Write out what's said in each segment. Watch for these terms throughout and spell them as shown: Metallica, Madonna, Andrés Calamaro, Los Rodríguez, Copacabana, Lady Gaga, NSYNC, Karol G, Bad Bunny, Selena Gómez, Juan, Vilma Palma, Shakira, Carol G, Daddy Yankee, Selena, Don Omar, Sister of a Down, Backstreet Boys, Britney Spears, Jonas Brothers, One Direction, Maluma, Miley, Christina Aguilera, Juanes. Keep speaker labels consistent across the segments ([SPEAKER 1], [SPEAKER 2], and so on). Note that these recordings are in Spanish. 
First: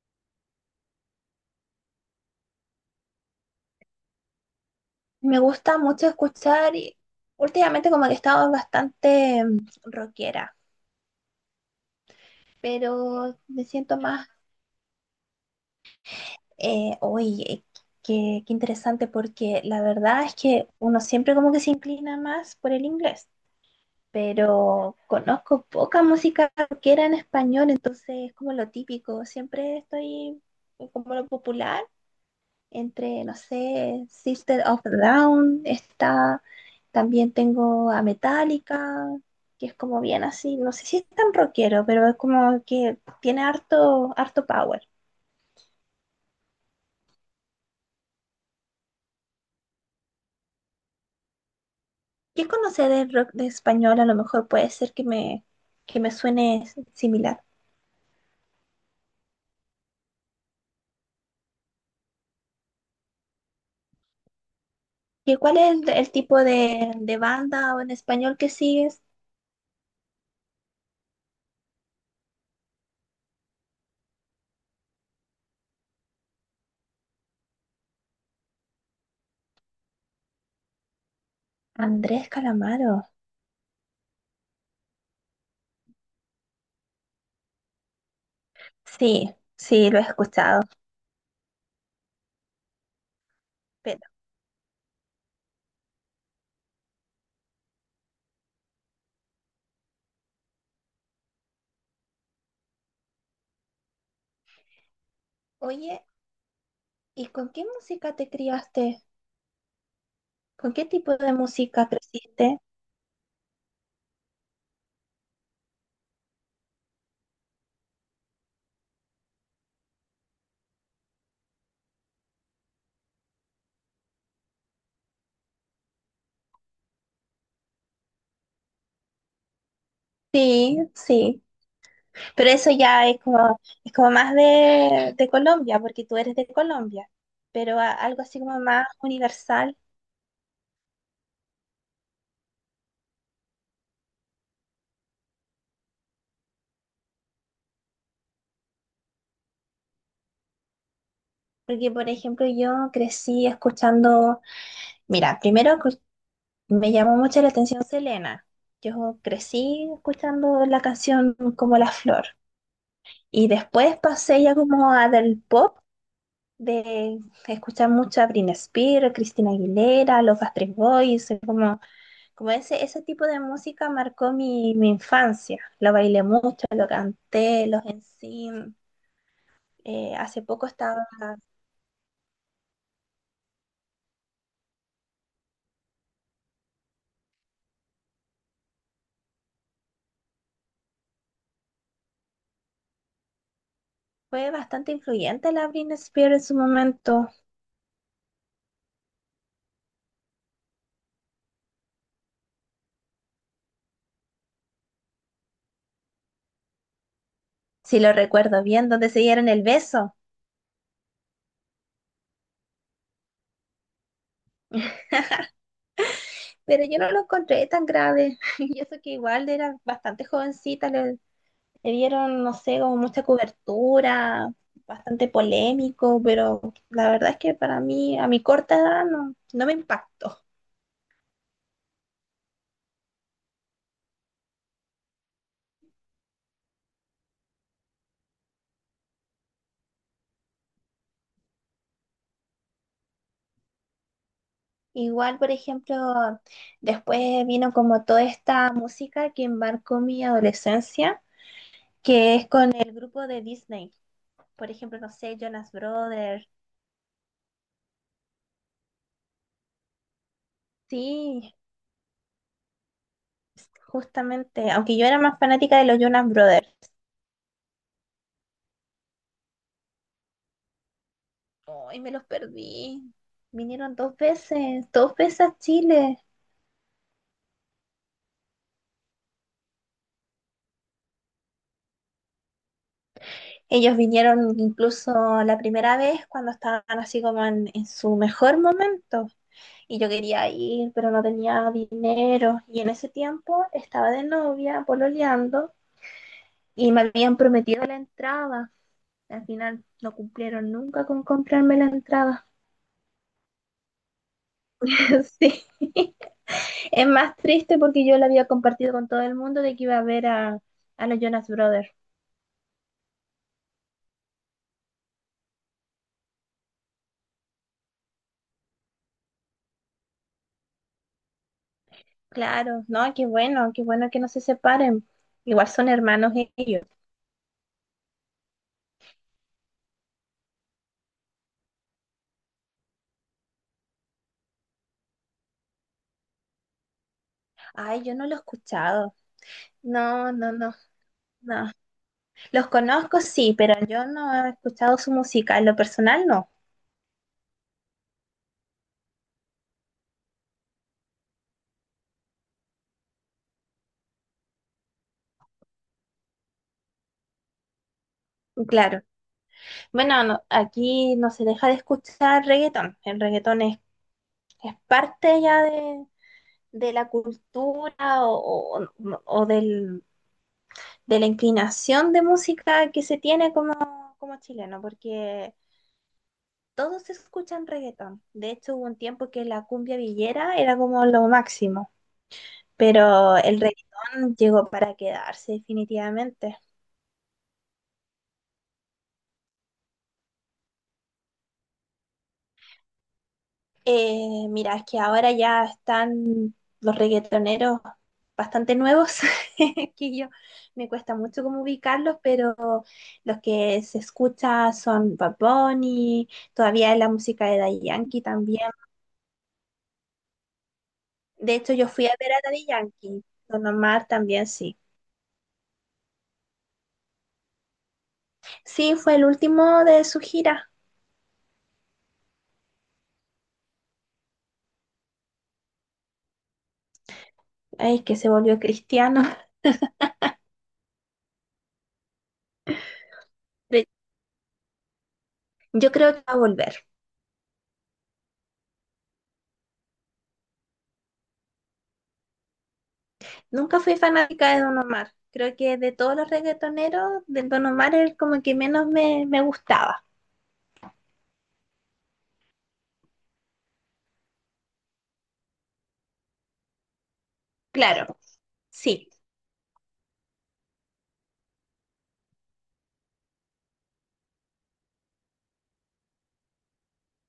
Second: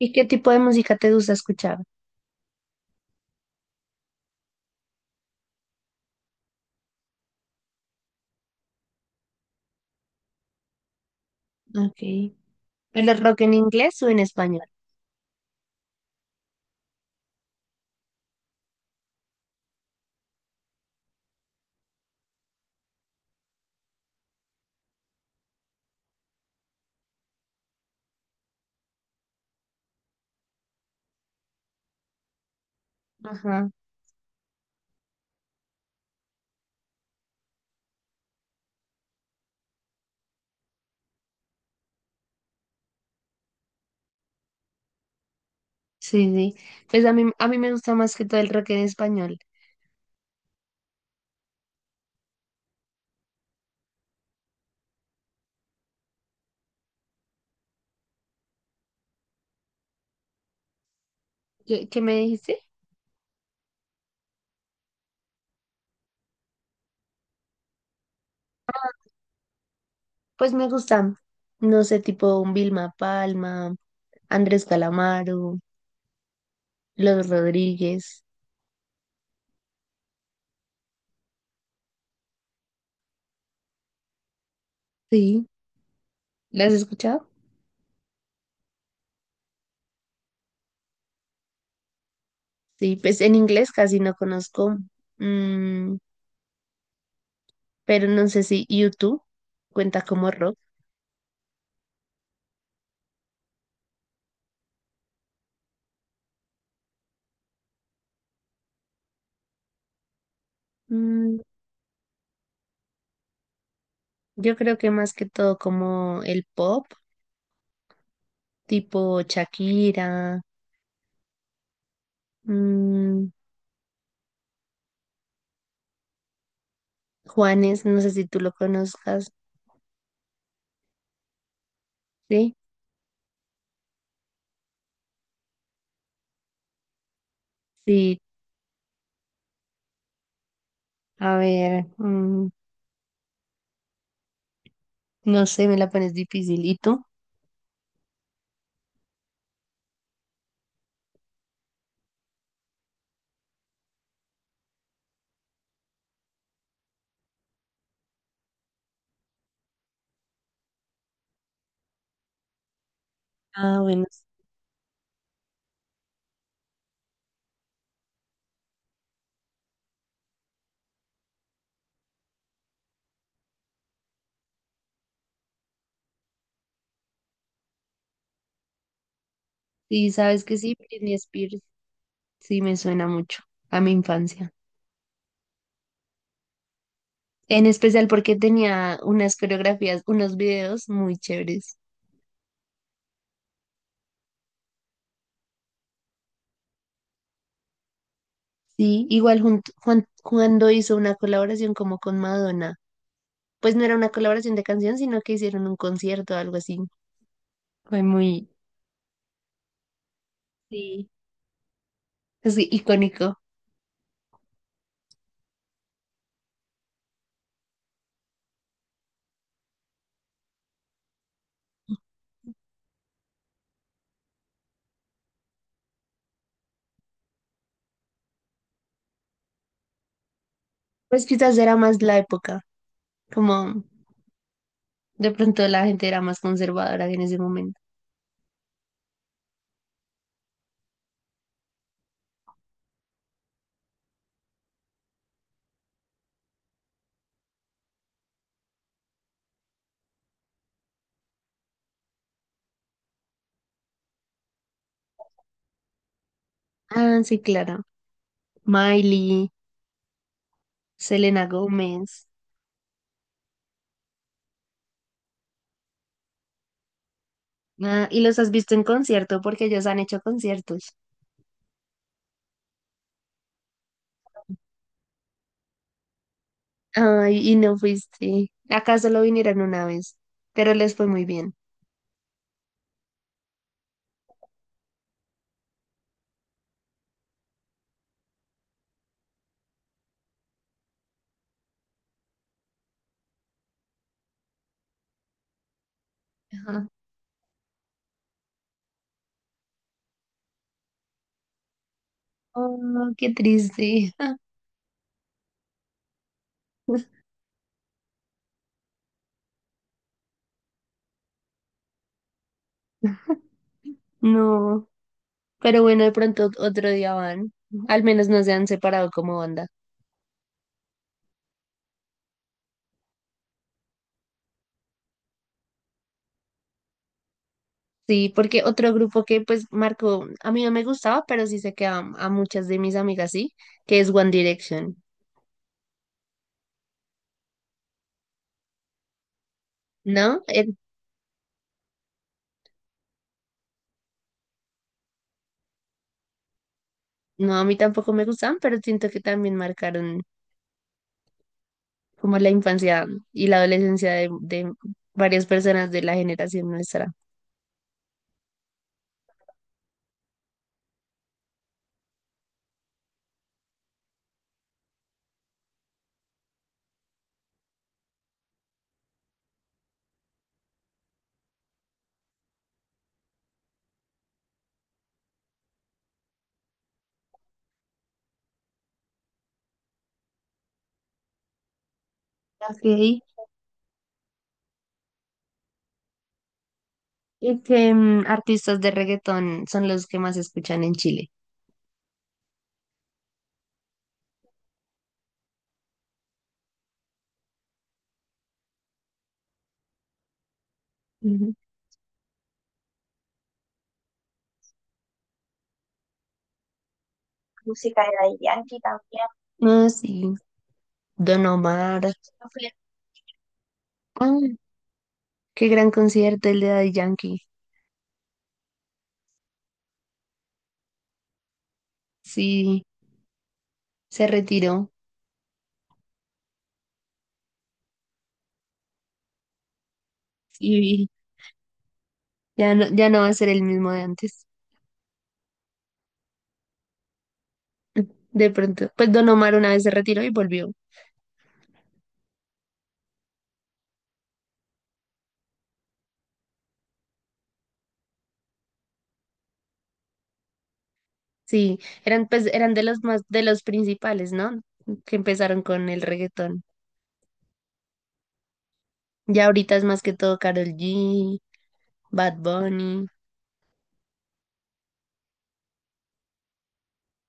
[SPEAKER 1] ¿Y qué tipo de música te gusta escuchar?
[SPEAKER 2] Me gusta mucho escuchar y últimamente como que he estado bastante rockera,
[SPEAKER 1] Okay. ¿El
[SPEAKER 2] pero
[SPEAKER 1] rock en
[SPEAKER 2] me siento
[SPEAKER 1] inglés o en
[SPEAKER 2] más,
[SPEAKER 1] español?
[SPEAKER 2] oye, qué interesante porque la verdad es que uno siempre como que se inclina más por el inglés, pero conozco poca música rockera en español, entonces es como lo típico, siempre estoy como lo popular, entre, no
[SPEAKER 1] Ajá.
[SPEAKER 2] sé, Sister of a Down, está, también tengo a Metallica, que es como bien así, no sé si es tan rockero, pero es como que tiene harto, harto power.
[SPEAKER 1] Sí, sí. Pues a mí me gusta más que todo el rock en español.
[SPEAKER 2] ¿Qué conoce de rock de español? A lo mejor puede ser que que me suene similar.
[SPEAKER 1] ¿Qué me dijiste?
[SPEAKER 2] ¿Y cuál es el tipo de banda o en español que sigues?
[SPEAKER 1] Pues me gustan, no sé, tipo un Vilma Palma, Andrés Calamaro, Los Rodríguez.
[SPEAKER 2] Andrés Calamaro.
[SPEAKER 1] Sí. ¿Las has escuchado?
[SPEAKER 2] Sí, sí, lo he escuchado.
[SPEAKER 1] Sí, pues en inglés casi
[SPEAKER 2] Pero,
[SPEAKER 1] no conozco, mm, pero no sé si YouTube cuenta como rock.
[SPEAKER 2] oye, ¿y con qué música te criaste? ¿Con qué tipo de
[SPEAKER 1] Mm,
[SPEAKER 2] música creciste?
[SPEAKER 1] yo creo que más que todo como el pop tipo Shakira, mm, Juanes, no sé si tú lo conozcas,
[SPEAKER 2] Sí, sí. Pero
[SPEAKER 1] ¿sí?
[SPEAKER 2] eso ya es como más de Colombia, porque tú eres de Colombia. Pero
[SPEAKER 1] Sí,
[SPEAKER 2] algo así como más universal.
[SPEAKER 1] a ver, no sé, me la pones difícil. ¿Y tú?
[SPEAKER 2] Porque, por ejemplo, yo crecí escuchando. Mira, me llamó mucho la atención Selena. Yo crecí escuchando la canción Como la flor. Y
[SPEAKER 1] Ah,
[SPEAKER 2] después
[SPEAKER 1] bueno,
[SPEAKER 2] pasé ya como a del pop, de escuchar mucho a Britney Spears, Christina Aguilera, los Backstreet Boys, como. Como ese tipo de música marcó mi infancia. Lo bailé mucho, lo canté, los NSYNC.
[SPEAKER 1] sí,
[SPEAKER 2] Hace
[SPEAKER 1] sabes que
[SPEAKER 2] poco
[SPEAKER 1] sí,
[SPEAKER 2] estaba,
[SPEAKER 1] Britney Spears, sí me suena mucho a mi infancia. En especial porque tenía unas coreografías, unos videos muy chéveres.
[SPEAKER 2] fue bastante influyente la Britney Spears en su momento,
[SPEAKER 1] Sí, igual Juan, cuando hizo una colaboración como con Madonna. Pues no era una colaboración de canción, sino que hicieron un concierto o algo así.
[SPEAKER 2] si
[SPEAKER 1] Fue
[SPEAKER 2] lo
[SPEAKER 1] muy,
[SPEAKER 2] recuerdo bien, donde se dieron el beso.
[SPEAKER 1] sí, es icónico.
[SPEAKER 2] Pero yo no lo encontré tan grave. Y eso que igual era bastante jovencita, le dieron, no sé, como mucha cobertura, bastante polémico, pero la verdad es que para mí, a mi corta edad, no, no me impactó.
[SPEAKER 1] Pues quizás era más la época, como de pronto la gente era más conservadora en ese momento.
[SPEAKER 2] Igual, por ejemplo, después vino como toda esta música que marcó mi adolescencia, que es con el grupo de Disney. Por ejemplo, no sé, Jonas Brothers.
[SPEAKER 1] Ah, sí, claro. Miley, Selena
[SPEAKER 2] Sí,
[SPEAKER 1] Gómez.
[SPEAKER 2] justamente, aunque yo era más fanática de los Jonas Brothers.
[SPEAKER 1] Ah, ¿y los has visto en concierto? Porque ellos han hecho conciertos.
[SPEAKER 2] Ay, me los perdí. Vinieron dos veces a Chile.
[SPEAKER 1] Ay, y no fuiste. Acá solo vinieron una vez, pero les fue muy bien.
[SPEAKER 2] Ellos vinieron incluso la primera vez cuando estaban así como en su mejor momento. Y yo quería ir, pero no tenía dinero. Y en ese tiempo estaba de novia, pololeando,
[SPEAKER 1] Ajá.
[SPEAKER 2] y me habían prometido la entrada. Al final no cumplieron nunca con comprarme la entrada.
[SPEAKER 1] Oh, qué triste.
[SPEAKER 2] Sí. Es más triste porque yo la había compartido con todo el mundo de que iba a ver a los Jonas Brothers.
[SPEAKER 1] No. Pero bueno, de pronto otro día van. Al menos no se han separado como banda.
[SPEAKER 2] Claro, no, qué bueno que no se separen. Igual son hermanos ellos.
[SPEAKER 1] Sí, porque otro grupo que pues marcó, a mí no me gustaba, pero sí sé que a muchas de mis amigas sí, que es One Direction.
[SPEAKER 2] Ay, yo no lo he escuchado. No,
[SPEAKER 1] ¿No?
[SPEAKER 2] no, no, no. Los conozco, sí, pero yo no he escuchado su música, en lo personal no,
[SPEAKER 1] No, a mí tampoco me gustaban, pero siento que también marcaron como la infancia y la adolescencia de varias personas de la generación nuestra.
[SPEAKER 2] claro. Bueno, aquí no se deja de escuchar reggaetón, el reggaetón es parte ya de la cultura o de la inclinación de música que se tiene como, como chileno, porque todos escuchan reggaetón. De hecho, hubo un tiempo que la cumbia villera era como lo máximo,
[SPEAKER 1] Ok.
[SPEAKER 2] pero el reggaetón llegó para quedarse definitivamente.
[SPEAKER 1] ¿Y qué artistas de reggaetón son los que más escuchan en Chile?
[SPEAKER 2] Mira, es que ahora ya están los reggaetoneros bastante nuevos, que yo me cuesta mucho
[SPEAKER 1] Ujú.
[SPEAKER 2] como ubicarlos, pero los que se escucha son Bad Bunny, todavía es la música de Daddy
[SPEAKER 1] Música de
[SPEAKER 2] Yankee
[SPEAKER 1] Daddy
[SPEAKER 2] también.
[SPEAKER 1] Yankee también. Ah, sí. Don
[SPEAKER 2] De hecho, yo fui
[SPEAKER 1] Omar.
[SPEAKER 2] a ver a Daddy Yankee, Don Omar también
[SPEAKER 1] Ah,
[SPEAKER 2] sí.
[SPEAKER 1] qué gran concierto el de Daddy Yankee.
[SPEAKER 2] Sí, fue el último de su gira,
[SPEAKER 1] Sí, se retiró
[SPEAKER 2] ay, que se volvió cristiano.
[SPEAKER 1] y ya no, ya no va a ser el
[SPEAKER 2] Pero
[SPEAKER 1] mismo de antes.
[SPEAKER 2] yo creo que va a volver.
[SPEAKER 1] De pronto, pues Don Omar una vez se retiró y volvió.
[SPEAKER 2] Nunca fui fanática de Don Omar. Creo que de todos los reggaetoneros, del Don Omar es como que menos me gustaba.
[SPEAKER 1] Sí, eran pues eran de los más, de los principales, ¿no? Que empezaron con el reggaetón.
[SPEAKER 2] Claro, sí.
[SPEAKER 1] Ya ahorita es más que todo Karol G, Bad Bunny.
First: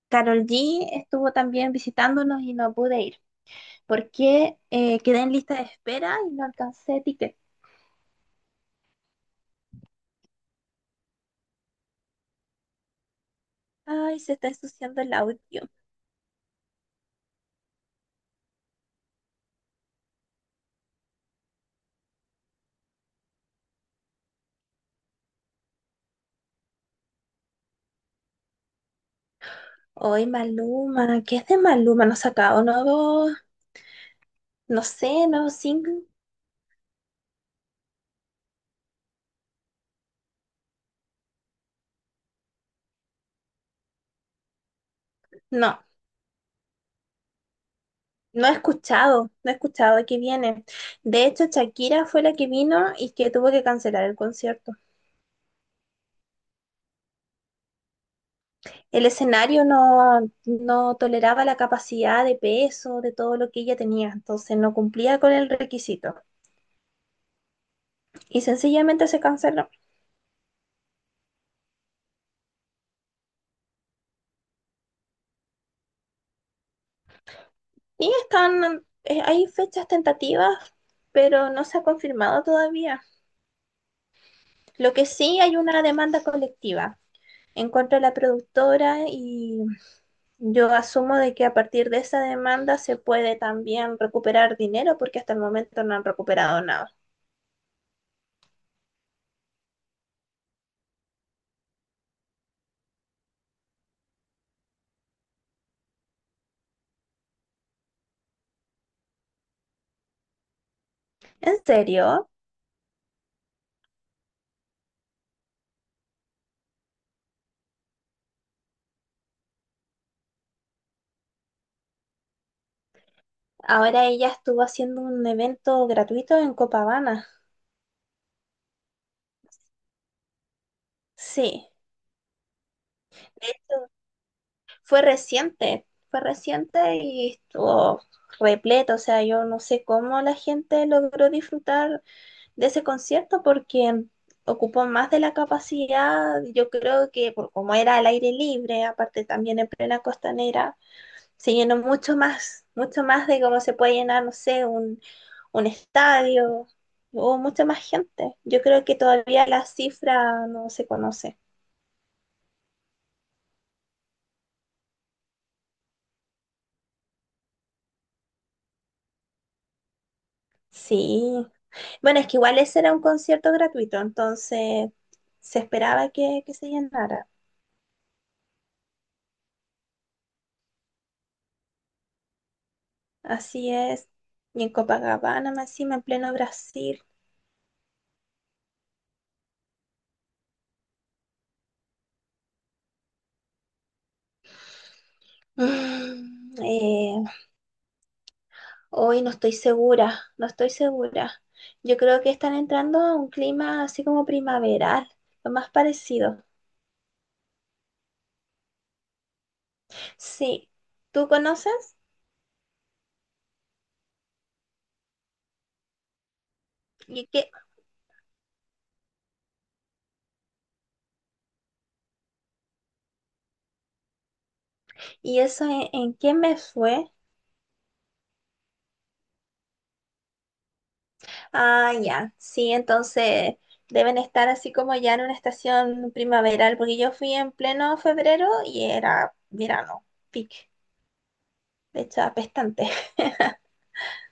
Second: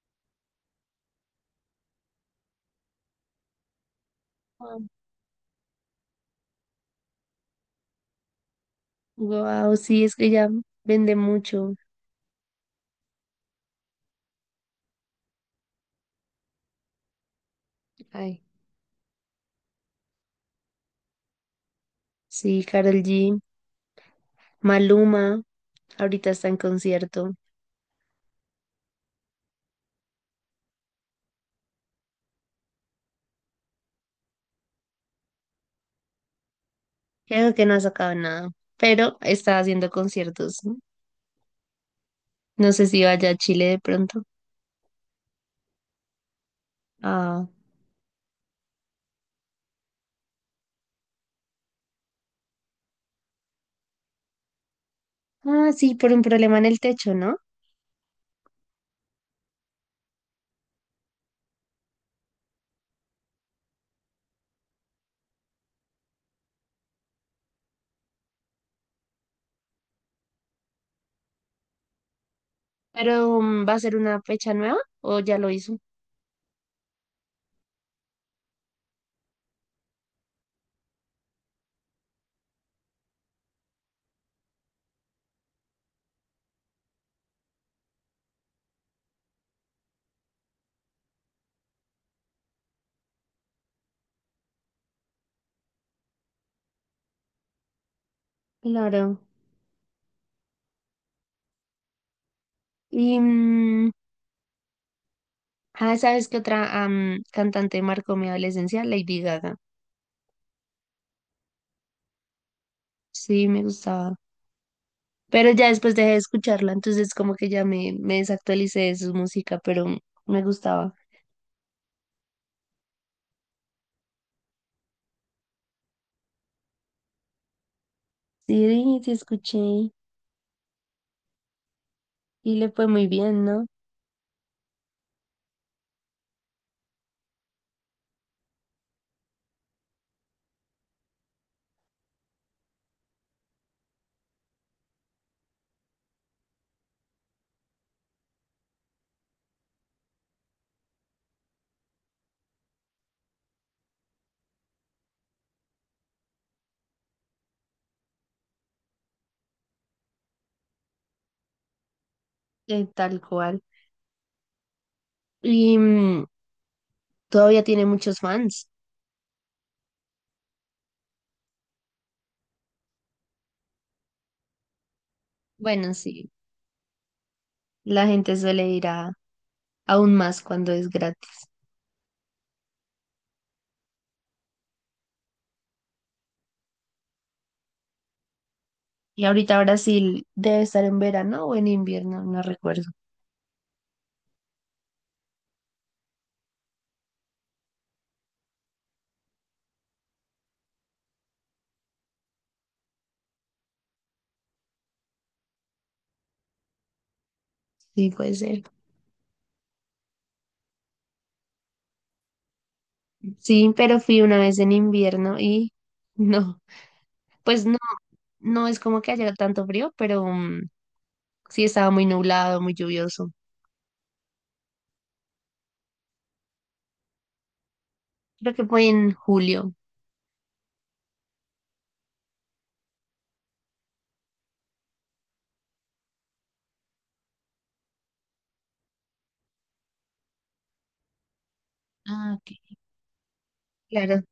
[SPEAKER 2] Carol G estuvo también visitándonos y no pude ir porque quedé en lista de espera y no alcancé ticket.
[SPEAKER 1] Wow, sí, es que ya vende mucho.
[SPEAKER 2] Ay, se está ensuciando el audio.
[SPEAKER 1] Ay, sí, Karol G, Maluma, ahorita está en concierto.
[SPEAKER 2] Hoy Maluma, ¿qué es de Maluma? No ha sacado nuevo, no sé, nuevo single.
[SPEAKER 1] Creo que no ha sacado nada, pero está haciendo conciertos. No, no sé si vaya a Chile de pronto.
[SPEAKER 2] No,
[SPEAKER 1] Ah,
[SPEAKER 2] no he escuchado, no he escuchado de qué viene. De hecho, Shakira fue la que vino y que tuvo que cancelar el concierto.
[SPEAKER 1] ah, sí, por un problema en el techo, ¿no?
[SPEAKER 2] El escenario no, no toleraba la capacidad de peso de todo lo que ella tenía, entonces no cumplía con el requisito y sencillamente se canceló.
[SPEAKER 1] Pero ¿va a ser una fecha nueva o ya lo hizo?
[SPEAKER 2] Y están, hay fechas tentativas, pero no se ha confirmado todavía. Lo que sí hay una demanda colectiva en contra de la productora y yo asumo de que a partir de esa demanda se puede también recuperar dinero porque hasta el momento no han recuperado nada.
[SPEAKER 1] Claro. Y, ¿sabes qué otra cantante marcó mi adolescencia? Lady Gaga.
[SPEAKER 2] ¿En serio?
[SPEAKER 1] Sí, me gustaba. Pero ya después dejé de escucharla, entonces como que ya me desactualicé de su música, pero me gustaba.
[SPEAKER 2] Ahora ella estuvo haciendo un evento gratuito en Copacabana.
[SPEAKER 1] Sí, sí, sí, escuché y
[SPEAKER 2] Sí,
[SPEAKER 1] le fue muy bien,
[SPEAKER 2] de
[SPEAKER 1] ¿no?
[SPEAKER 2] hecho, fue reciente y estuvo repleto. O sea, yo no sé cómo la gente logró disfrutar de ese concierto porque ocupó más de la capacidad. Yo creo que por como era al aire libre, aparte también en plena costanera, se llenó mucho más de cómo se puede llenar, no sé, un estadio, hubo mucha más gente. Yo creo que todavía la cifra no se conoce.
[SPEAKER 1] Tal cual. Y todavía tiene muchos fans.
[SPEAKER 2] Sí. Bueno, es que igual ese era un concierto gratuito, entonces se
[SPEAKER 1] Bueno,
[SPEAKER 2] esperaba
[SPEAKER 1] sí,
[SPEAKER 2] que se llenara.
[SPEAKER 1] la gente suele ir a aún más cuando es gratis.
[SPEAKER 2] Así es. Y en Copacabana, más encima, en pleno Brasil.
[SPEAKER 1] Y ahorita Brasil debe estar en verano o en invierno, no recuerdo.
[SPEAKER 2] Mm, eh, Hoy no estoy segura, no estoy segura. Yo creo que están entrando a un clima así como primaveral, lo más parecido.
[SPEAKER 1] Sí, puede ser.
[SPEAKER 2] Sí, ¿tú conoces?
[SPEAKER 1] Sí, pero fui una vez en invierno y no,
[SPEAKER 2] ¿Y qué,
[SPEAKER 1] pues no, no es como que haya tanto frío, pero sí estaba muy nublado, muy lluvioso.
[SPEAKER 2] ¿Y eso en qué me fue?
[SPEAKER 1] Creo que fue en julio.
[SPEAKER 2] Ah, ya, sí, entonces deben estar así como ya en una estación primaveral, porque yo fui en pleno febrero y era verano, pic, de hecho
[SPEAKER 1] Ah, ok.
[SPEAKER 2] apestante.
[SPEAKER 1] Claro,